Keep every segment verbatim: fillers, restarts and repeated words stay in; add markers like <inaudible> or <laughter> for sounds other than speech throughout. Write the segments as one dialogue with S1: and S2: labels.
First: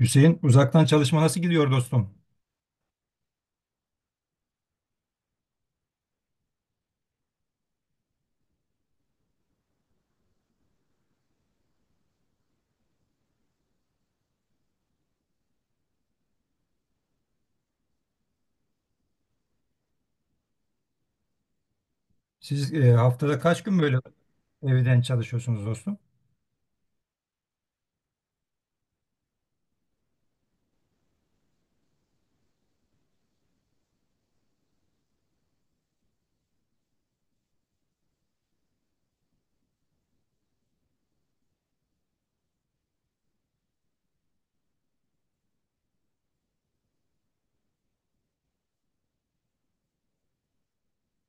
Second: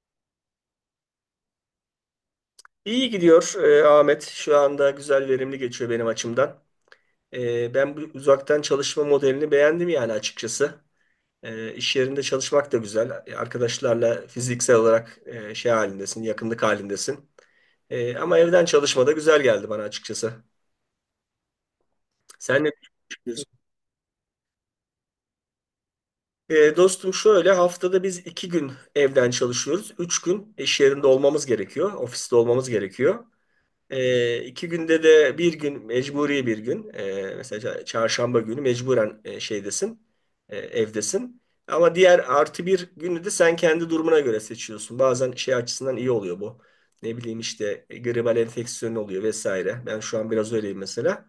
S1: Hüseyin, uzaktan çalışma nasıl gidiyor dostum?
S2: İyi gidiyor e, Ahmet. Şu anda güzel verimli geçiyor benim açımdan. E, ben bu uzaktan çalışma modelini beğendim yani açıkçası. E, iş yerinde çalışmak da güzel. E, Arkadaşlarla fiziksel olarak e, şey halindesin, yakınlık halindesin. E, ama evden çalışma da güzel geldi bana açıkçası. Sen ne
S1: Siz e, haftada
S2: düşünüyorsun?
S1: kaç gün böyle evden çalışıyorsunuz dostum?
S2: E, dostum şöyle haftada biz iki gün evden çalışıyoruz. Üç gün iş yerinde olmamız gerekiyor. Ofiste olmamız gerekiyor. E, iki günde de bir gün mecburi, bir gün e, mesela çarşamba günü, mecburen e, şeydesin, e, evdesin ama diğer artı bir günü de sen kendi durumuna göre seçiyorsun. Bazen şey açısından iyi oluyor bu. Ne bileyim işte e, gribal enfeksiyon oluyor vesaire. Ben şu an biraz öyleyim mesela.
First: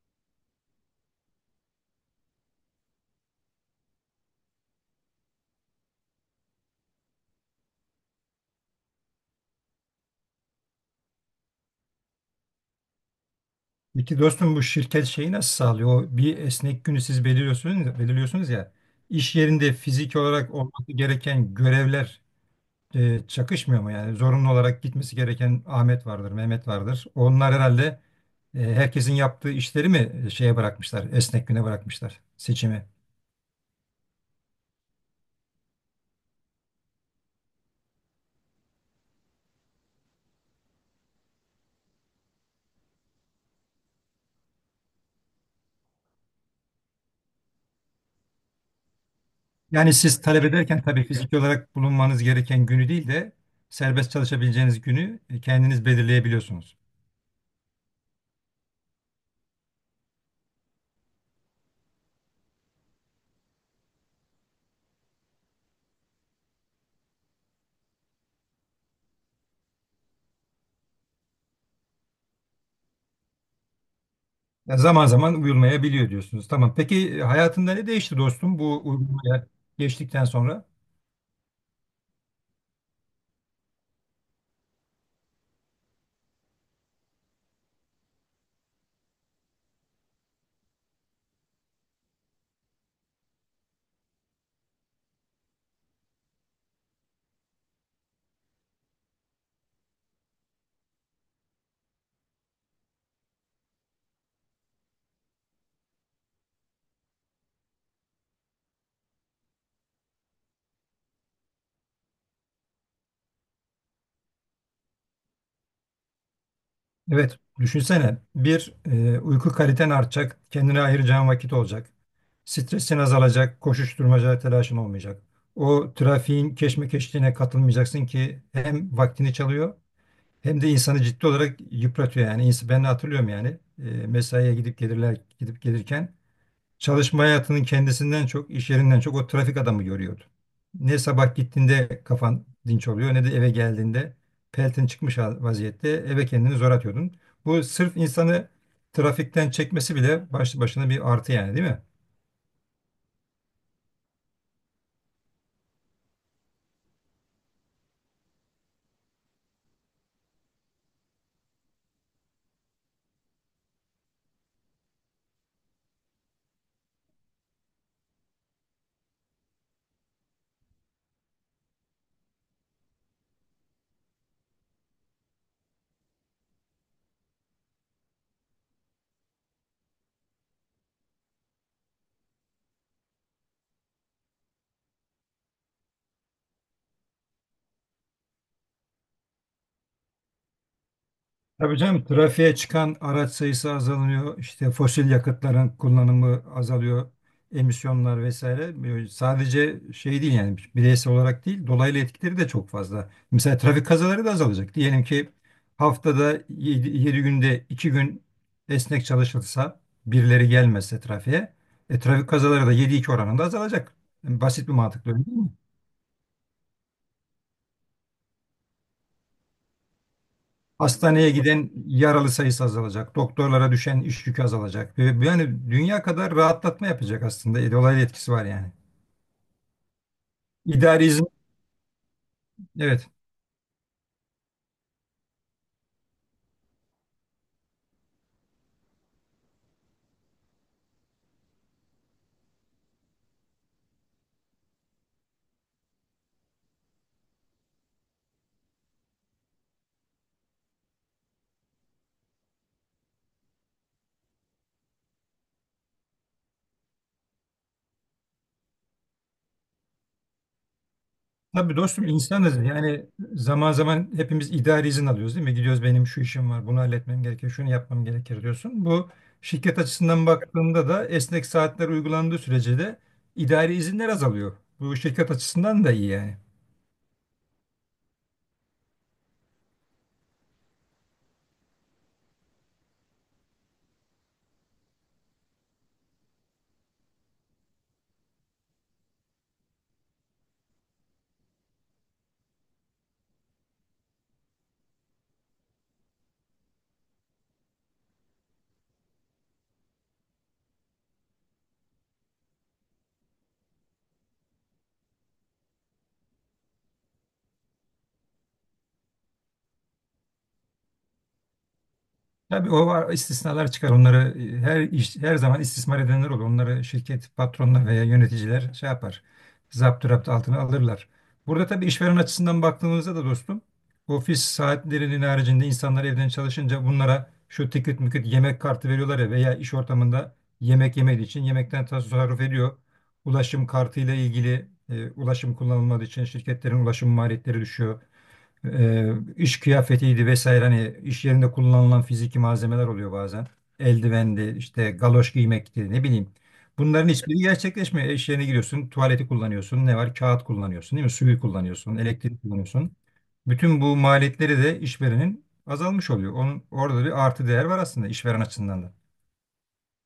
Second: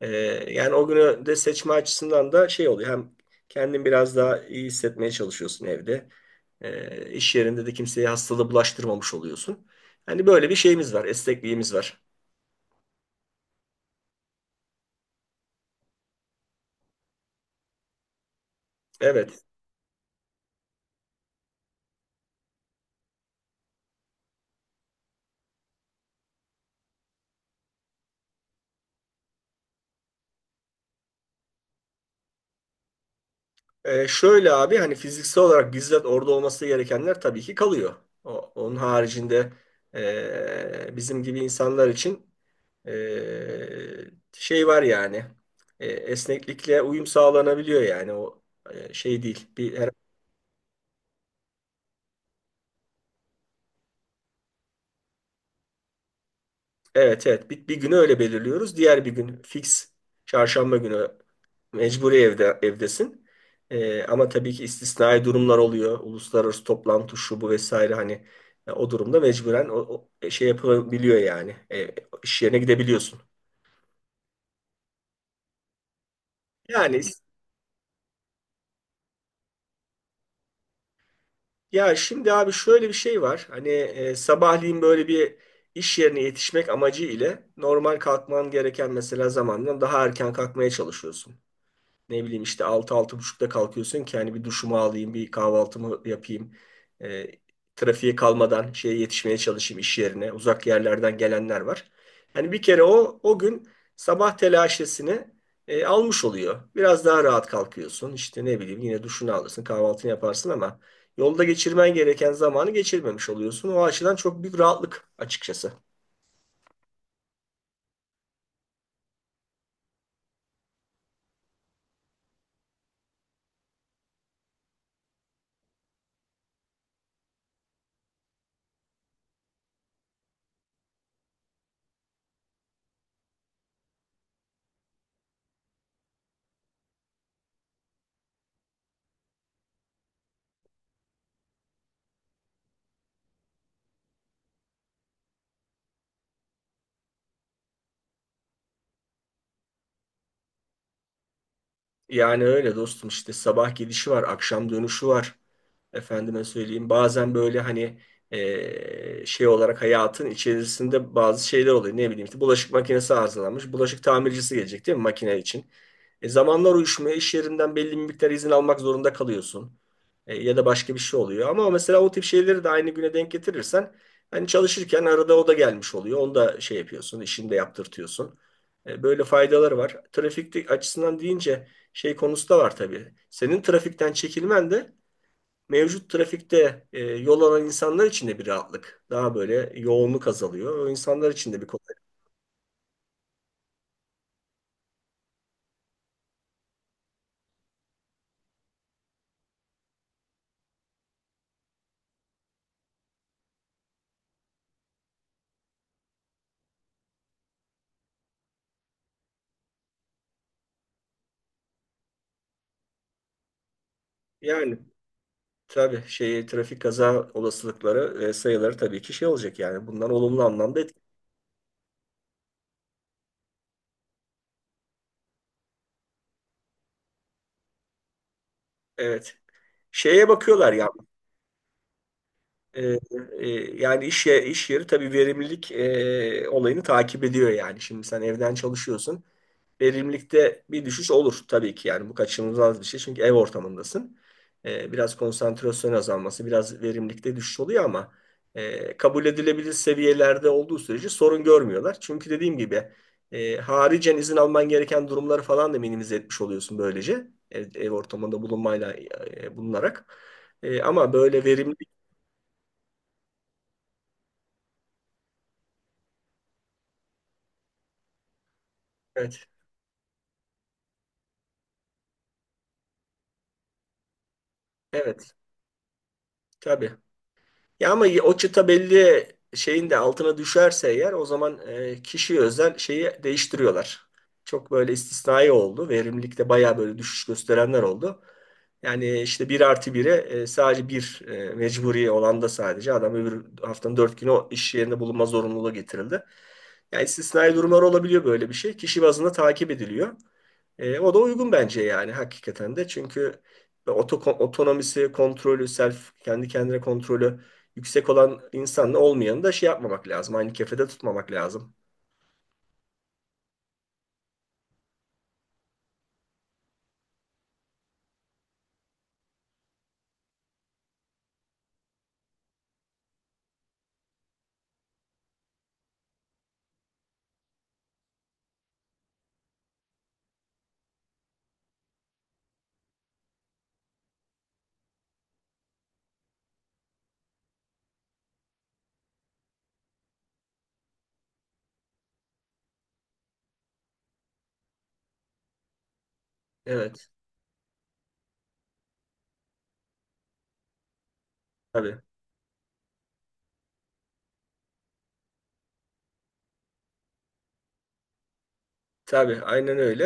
S2: E, yani o günü de seçme açısından da şey oluyor. Hem kendin biraz daha iyi hissetmeye çalışıyorsun evde. E, iş yerinde de kimseye hastalığı bulaştırmamış oluyorsun. Hani böyle bir şeyimiz var, esnekliğimiz var.
S1: Peki dostum bu şirket şeyi nasıl sağlıyor? O bir esnek günü siz belirliyorsunuz, belirliyorsunuz ya. İş
S2: Evet.
S1: yerinde fiziki olarak olması gereken görevler e, çakışmıyor mu? Yani zorunlu olarak gitmesi gereken Ahmet vardır, Mehmet vardır. Onlar herhalde e, herkesin yaptığı işleri mi e, şeye bırakmışlar, esnek güne bırakmışlar seçimi?
S2: Ee, şöyle abi hani fiziksel olarak bizzat orada olması gerekenler tabii ki kalıyor. O, onun haricinde ee, bizim gibi insanlar için ee, şey var yani. Ee, esneklikle uyum sağlanabiliyor, yani o e, şey değil. Bir, her-
S1: Yani siz talep ederken tabii fiziki olarak bulunmanız gereken günü değil de serbest çalışabileceğiniz günü e, kendiniz belirleyebiliyorsunuz.
S2: evet, evet, bir, bir günü öyle belirliyoruz. Diğer bir gün fix çarşamba günü, mecburi evde, evdesin. Ee, ama tabii ki istisnai durumlar oluyor. Uluslararası toplantı, şu bu vesaire, hani e, o durumda mecburen o, o e, şey yapabiliyor yani. E, iş yerine gidebiliyorsun.
S1: Ya zaman zaman uyulmayabiliyor diyorsunuz. Tamam.
S2: Yani
S1: Peki e,
S2: is-
S1: hayatında ne değişti dostum bu uygulamaya geçtikten sonra?
S2: ya şimdi abi şöyle bir şey var. Hani e, sabahleyin böyle bir iş yerine yetişmek amacı ile normal kalkman gereken mesela zamandan daha erken kalkmaya çalışıyorsun. Ne bileyim işte altı, altı buçukta kalkıyorsun ki hani bir duşumu alayım, bir kahvaltımı yapayım. E, trafiğe kalmadan şeye yetişmeye çalışayım iş yerine. Uzak yerlerden gelenler var. Yani bir kere o o gün sabah telaşesini e, almış oluyor. Biraz daha rahat kalkıyorsun. İşte ne bileyim yine duşunu alırsın, kahvaltını yaparsın ama yolda geçirmen gereken zamanı geçirmemiş oluyorsun. O açıdan çok büyük rahatlık açıkçası.
S1: Evet, düşünsene bir e, uyku kaliten artacak, kendine ayıracağın vakit olacak. Stresin azalacak, koşuşturmaca telaşın olmayacak. O trafiğin keşmekeşliğine katılmayacaksın ki hem vaktini çalıyor, hem de insanı ciddi olarak yıpratıyor yani. İns- Ben hatırlıyorum yani. E, mesaiye gidip gelirler gidip gelirken çalışma hayatının kendisinden çok, iş yerinden çok o trafik adamı görüyordu. Ne sabah gittiğinde kafan dinç oluyor ne de eve geldiğinde peltin çıkmış hal- vaziyette eve kendini zor atıyordun. Bu sırf insanı trafikten çekmesi bile başlı başına bir artı yani, değil mi?
S2: Yani öyle dostum, işte sabah gidişi var, akşam dönüşü var. Efendime söyleyeyim bazen böyle hani e, şey olarak hayatın içerisinde bazı şeyler oluyor. Ne bileyim işte bulaşık makinesi arızalanmış. Bulaşık tamircisi gelecek değil mi makine için? E, zamanlar uyuşmuyor. İş yerinden belli bir miktar izin almak zorunda kalıyorsun. E, ya da başka bir şey oluyor. Ama mesela o tip şeyleri de aynı güne denk getirirsen hani çalışırken arada o da gelmiş oluyor. Onu da şey yapıyorsun, işini de yaptırtıyorsun. E, böyle faydaları var. Trafik açısından deyince şey konusu da var tabii. Senin trafikten çekilmen de mevcut trafikte e, yol alan insanlar için de bir rahatlık. Daha böyle yoğunluk azalıyor. O insanlar için de bir
S1: Tabii canım,
S2: kolaylık.
S1: trafiğe çıkan araç sayısı azalıyor. İşte fosil yakıtların kullanımı azalıyor. Emisyonlar vesaire. Böyle sadece şey değil yani, bireysel olarak değil, dolaylı etkileri de çok fazla. Mesela trafik kazaları da azalacak. Diyelim ki haftada yedi günde iki gün esnek çalışılsa, birileri gelmezse trafiğe, e, trafik kazaları da yedi iki oranında azalacak. Yani basit bir
S2: Yani
S1: mantıkla öyle, değil mi?
S2: tabii şey, trafik kaza olasılıkları e, sayıları tabii ki şey olacak yani. Bunlar olumlu anlamda etki.
S1: Hastaneye giden yaralı sayısı azalacak. Doktorlara düşen iş yükü azalacak. Ve yani dünya kadar rahatlatma yapacak aslında. E, Dolaylı etkisi var yani.
S2: Evet. Şeye bakıyorlar ya.
S1: İdari izin,
S2: E,
S1: evet.
S2: e, yani iş, ye- iş yeri tabii verimlilik e, olayını takip ediyor yani. Şimdi sen evden çalışıyorsun. Verimlilikte bir düşüş olur tabii ki yani, bu kaçınılmaz bir şey çünkü ev ortamındasın. Ee, biraz konsantrasyon azalması, biraz verimlilikte düşüş oluyor ama e, kabul edilebilir seviyelerde olduğu sürece sorun görmüyorlar. Çünkü dediğim gibi e, haricen izin alman gereken durumları falan da minimize etmiş oluyorsun, böylece ev, ev ortamında bulunmayla e, bulunarak. E, ama böyle
S1: Tabii
S2: verimlilik.
S1: dostum, insanız. Yani zaman zaman hepimiz idari izin alıyoruz, değil mi? Gidiyoruz, benim şu işim var, bunu halletmem gerekir, şunu yapmam gerekir diyorsun. Bu
S2: Evet,
S1: şirket açısından baktığında da esnek saatler uygulandığı sürece de idari izinler azalıyor. Bu şirket
S2: evet,
S1: açısından da iyi yani.
S2: tabii. Ya ama o çıta belli şeyin de altına düşerse eğer o zaman e, kişiye özel şeyi değiştiriyorlar. Çok böyle istisnai oldu. Verimlilikte bayağı böyle düşüş gösterenler oldu. Yani işte bir artı bire e, sadece bir e, mecburi olan da, sadece adam öbür haftanın dört günü o iş yerinde bulunma zorunluluğu getirildi. Yani istisnai durumlar olabiliyor böyle bir şey. Kişi bazında takip ediliyor. E, o da uygun bence yani hakikaten de. Çünkü oto, otonomisi, kontrolü, self, kendi kendine kontrolü yüksek olan insanla olmayanı da şey yapmamak lazım. Aynı kefede tutmamak lazım.
S1: Tabii o var, istisnalar çıkar. Onları e, her iş, her zaman istismar edenler olur. Onları şirket patronlar veya yöneticiler şey yapar. Zaptı raptı altına alırlar. Burada tabii işveren açısından baktığımızda da dostum, ofis saatlerinin haricinde insanlar evden çalışınca bunlara şu tikit müküt yemek kartı veriyorlar ya, veya iş ortamında yemek yemediği için yemekten tasarruf ediyor. Ulaşım kartıyla ilgili e, ulaşım kullanılmadığı için şirketlerin ulaşım maliyetleri düşüyor. E, iş kıyafetiydi vesaire, hani iş yerinde kullanılan fiziki malzemeler oluyor bazen. Eldivendi, işte galoş giymekti, ne bileyim. Bunların
S2: Evet,
S1: hiçbiri gerçekleşmiyor. İş yerine giriyorsun, tuvaleti kullanıyorsun, ne var? Kağıt kullanıyorsun, değil mi? Suyu kullanıyorsun,
S2: tabii.
S1: elektrik kullanıyorsun. Bütün bu maliyetleri de işverenin azalmış oluyor. Onun orada bir artı değer var aslında işveren açısından da.
S2: Tabii, aynen öyle.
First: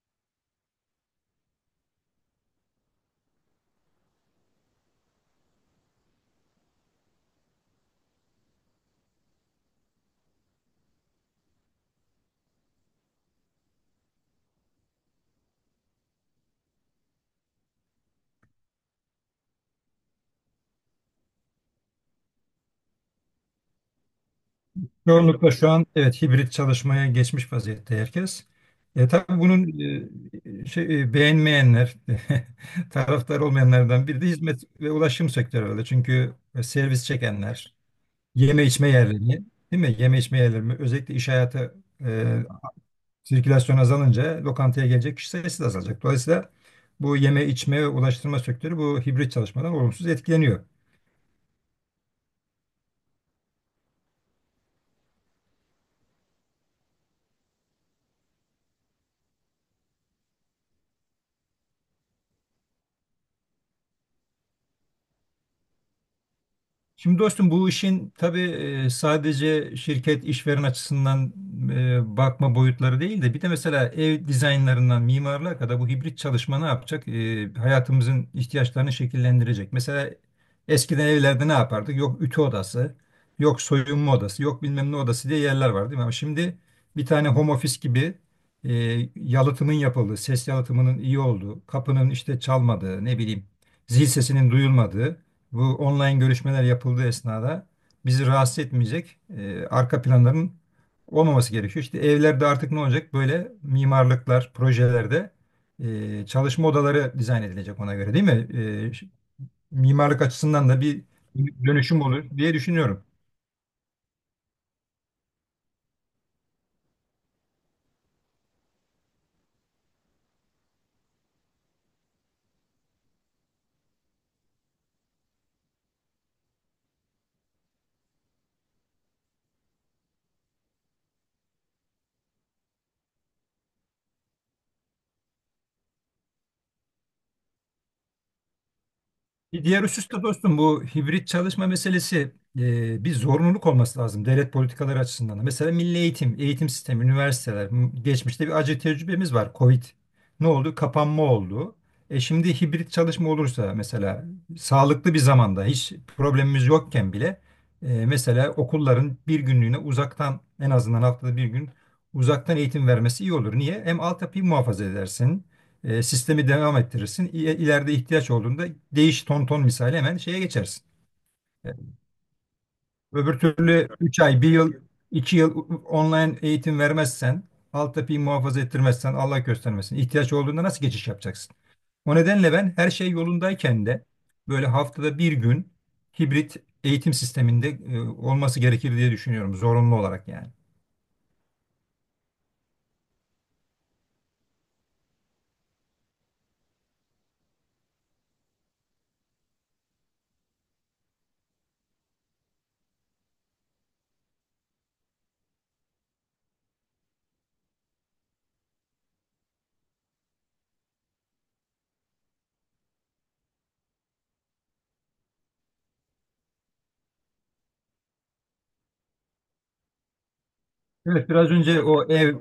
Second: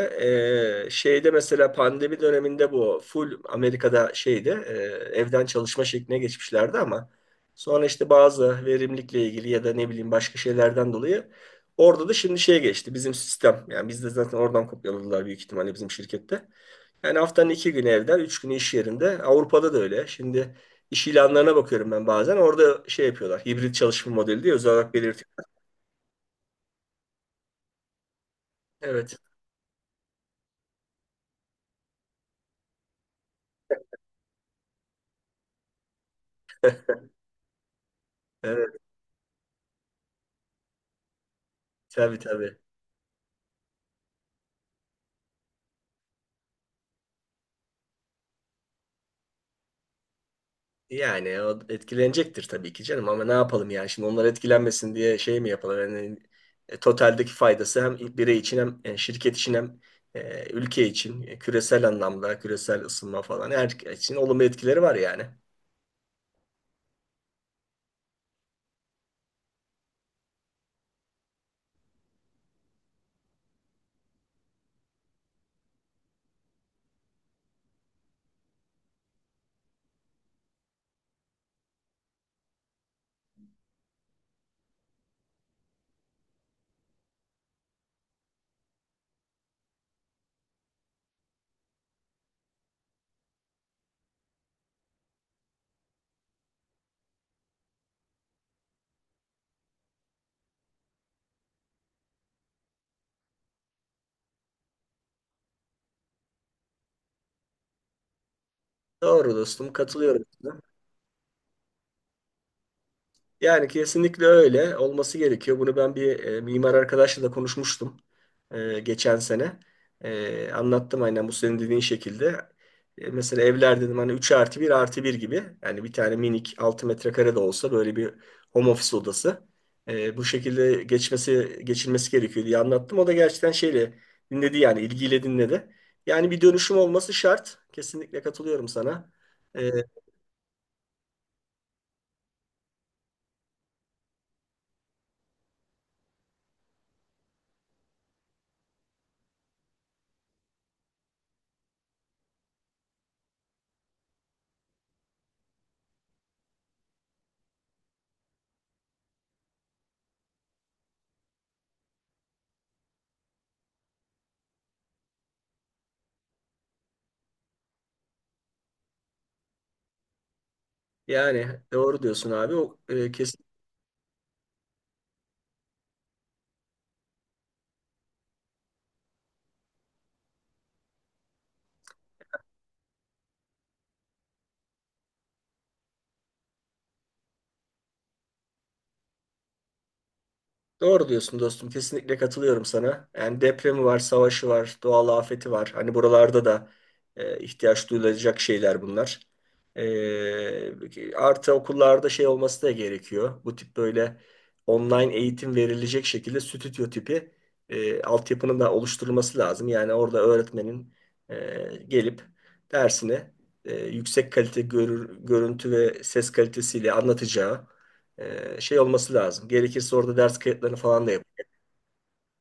S2: Ee, şeyde mesela pandemi döneminde bu full Amerika'da şeyde e, evden çalışma şekline geçmişlerdi ama sonra işte bazı verimlilikle ilgili ya da ne bileyim başka şeylerden dolayı orada da şimdi şeye geçti bizim sistem. Yani biz de zaten oradan kopyaladılar büyük ihtimalle bizim şirkette. Yani haftanın iki günü evden, üç günü iş yerinde. Avrupa'da da öyle. Şimdi iş ilanlarına bakıyorum ben bazen. Orada şey yapıyorlar. Hibrit çalışma modeli diye özel olarak belirtiyor.
S1: Çoğunlukla şu an evet hibrit çalışmaya geçmiş vaziyette herkes. E,
S2: Evet.
S1: tabii bunun e, şey, e, beğenmeyenler, <laughs> taraftar olmayanlardan biri de hizmet ve ulaşım sektörü öyle. Çünkü e, servis çekenler, yeme
S2: Evet.
S1: içme yerleri, değil mi? Yeme içme yerleri, özellikle iş hayatı
S2: Tabii,
S1: e,
S2: tabii.
S1: sirkülasyon azalınca lokantaya gelecek kişi sayısı da azalacak. Dolayısıyla bu yeme içme ve ulaştırma sektörü bu hibrit çalışmadan olumsuz etkileniyor.
S2: Yani o etkilenecektir tabii ki canım ama ne yapalım yani, şimdi onlar etkilenmesin diye şey mi yapalım? Yani, e, totaldeki faydası hem birey için, hem e, şirket için, hem e, ülke için, e, küresel anlamda küresel ısınma falan her için olumlu etkileri var yani.
S1: Şimdi dostum, bu işin tabii e, sadece şirket işveren açısından e, bakma boyutları değil de, bir de mesela ev dizaynlarından mimarlığa kadar bu hibrit çalışma ne yapacak? E, Hayatımızın ihtiyaçlarını şekillendirecek. Mesela eskiden evlerde ne yapardık? Yok ütü odası, yok soyunma odası, yok bilmem ne odası diye yerler var, değil mi? Ama şimdi bir tane home office gibi, e, yalıtımın yapıldığı, ses yalıtımının iyi olduğu, kapının işte çalmadığı, ne bileyim zil sesinin duyulmadığı, bu online görüşmeler yapıldığı esnada bizi rahatsız etmeyecek e, arka planların olmaması gerekiyor. İşte evlerde artık ne olacak? Böyle mimarlıklar, projelerde e, çalışma odaları dizayn edilecek ona göre, değil mi? E, ş-
S2: Doğru dostum,
S1: mimarlık
S2: katılıyorum.
S1: açısından da bir dönüşüm olur diye düşünüyorum.
S2: Yani kesinlikle öyle olması gerekiyor. Bunu ben bir e, mimar arkadaşla da konuşmuştum e, geçen sene. E, anlattım aynen bu senin dediğin şekilde. E, mesela evler dedim hani üç artı bir artı bir gibi. Yani bir tane minik altı metrekare de olsa böyle bir home office odası. E, bu şekilde geçmesi geçilmesi gerekiyor diye anlattım. O da gerçekten şeyle dinledi, yani ilgiyle dinledi. Yani bir dönüşüm olması şart. Kesinlikle katılıyorum sana.
S1: Bir
S2: E,
S1: diğer husus da dostum, bu hibrit çalışma meselesi e, bir zorunluluk olması lazım devlet politikaları açısından da. Mesela milli eğitim, eğitim sistemi, üniversiteler. m- Geçmişte bir acı tecrübemiz var. Covid ne oldu? Kapanma oldu. E şimdi hibrit çalışma olursa, mesela sağlıklı bir zamanda hiç problemimiz yokken bile, e, mesela okulların bir günlüğüne uzaktan, en azından haftada bir gün uzaktan eğitim vermesi iyi olur. Niye? Hem altyapıyı muhafaza edersin. E, sistemi devam ettirirsin. İ- İleride ihtiyaç olduğunda değiş ton ton misali hemen şeye geçersin.
S2: yani
S1: E,
S2: doğru diyorsun abi. O, e,
S1: Öbür
S2: kesin.
S1: türlü üç ay, bir yıl, iki yıl online eğitim vermezsen, alt yapıyı muhafaza ettirmezsen Allah göstermesin, ihtiyaç olduğunda nasıl geçiş yapacaksın? O nedenle ben her şey yolundayken de böyle haftada bir gün hibrit eğitim sisteminde e, olması gerekir diye düşünüyorum, zorunlu olarak yani.
S2: Doğru diyorsun dostum. Kesinlikle katılıyorum sana. Yani depremi var, savaşı var, doğal afeti var. Hani buralarda da e, ihtiyaç duyulacak şeyler bunlar. E, artı okullarda şey olması da gerekiyor. Bu tip böyle online eğitim verilecek şekilde stüdyo tipi e, altyapının da oluşturulması lazım. Yani orada öğretmenin e, gelip dersini e, yüksek kalite görür- görüntü ve ses kalitesiyle anlatacağı ee, şey olması lazım. Gerekirse orada ders kayıtlarını falan da yap.
S1: Evet, biraz önce o ev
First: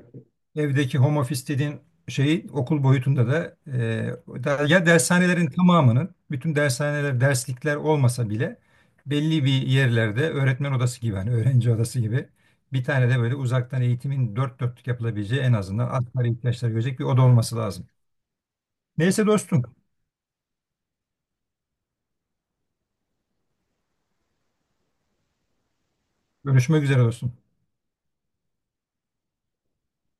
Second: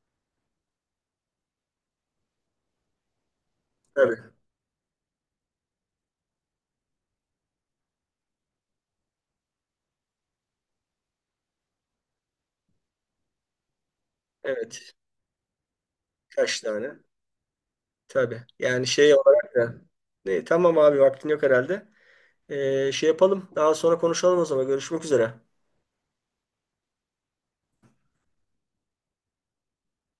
S1: evdeki home office dediğin şeyi okul boyutunda da,
S2: Tabii.
S1: e, da- ya dershanelerin tamamının, bütün dershaneler derslikler olmasa bile belli bir yerlerde öğretmen odası gibi, hani öğrenci odası gibi, bir tane de böyle uzaktan eğitimin dört dörtlük
S2: Evet.
S1: yapılabileceği, en azından asgari
S2: Kaç
S1: ihtiyaçları
S2: tane?
S1: görecek bir oda olması lazım.
S2: Tabii. Yani şey
S1: Neyse
S2: olarak
S1: dostum.
S2: da. Ne, tamam abi, vaktin yok herhalde. Ee, şey yapalım. Daha sonra konuşalım o zaman. Görüşmek üzere.
S1: Görüşmek üzere dostum.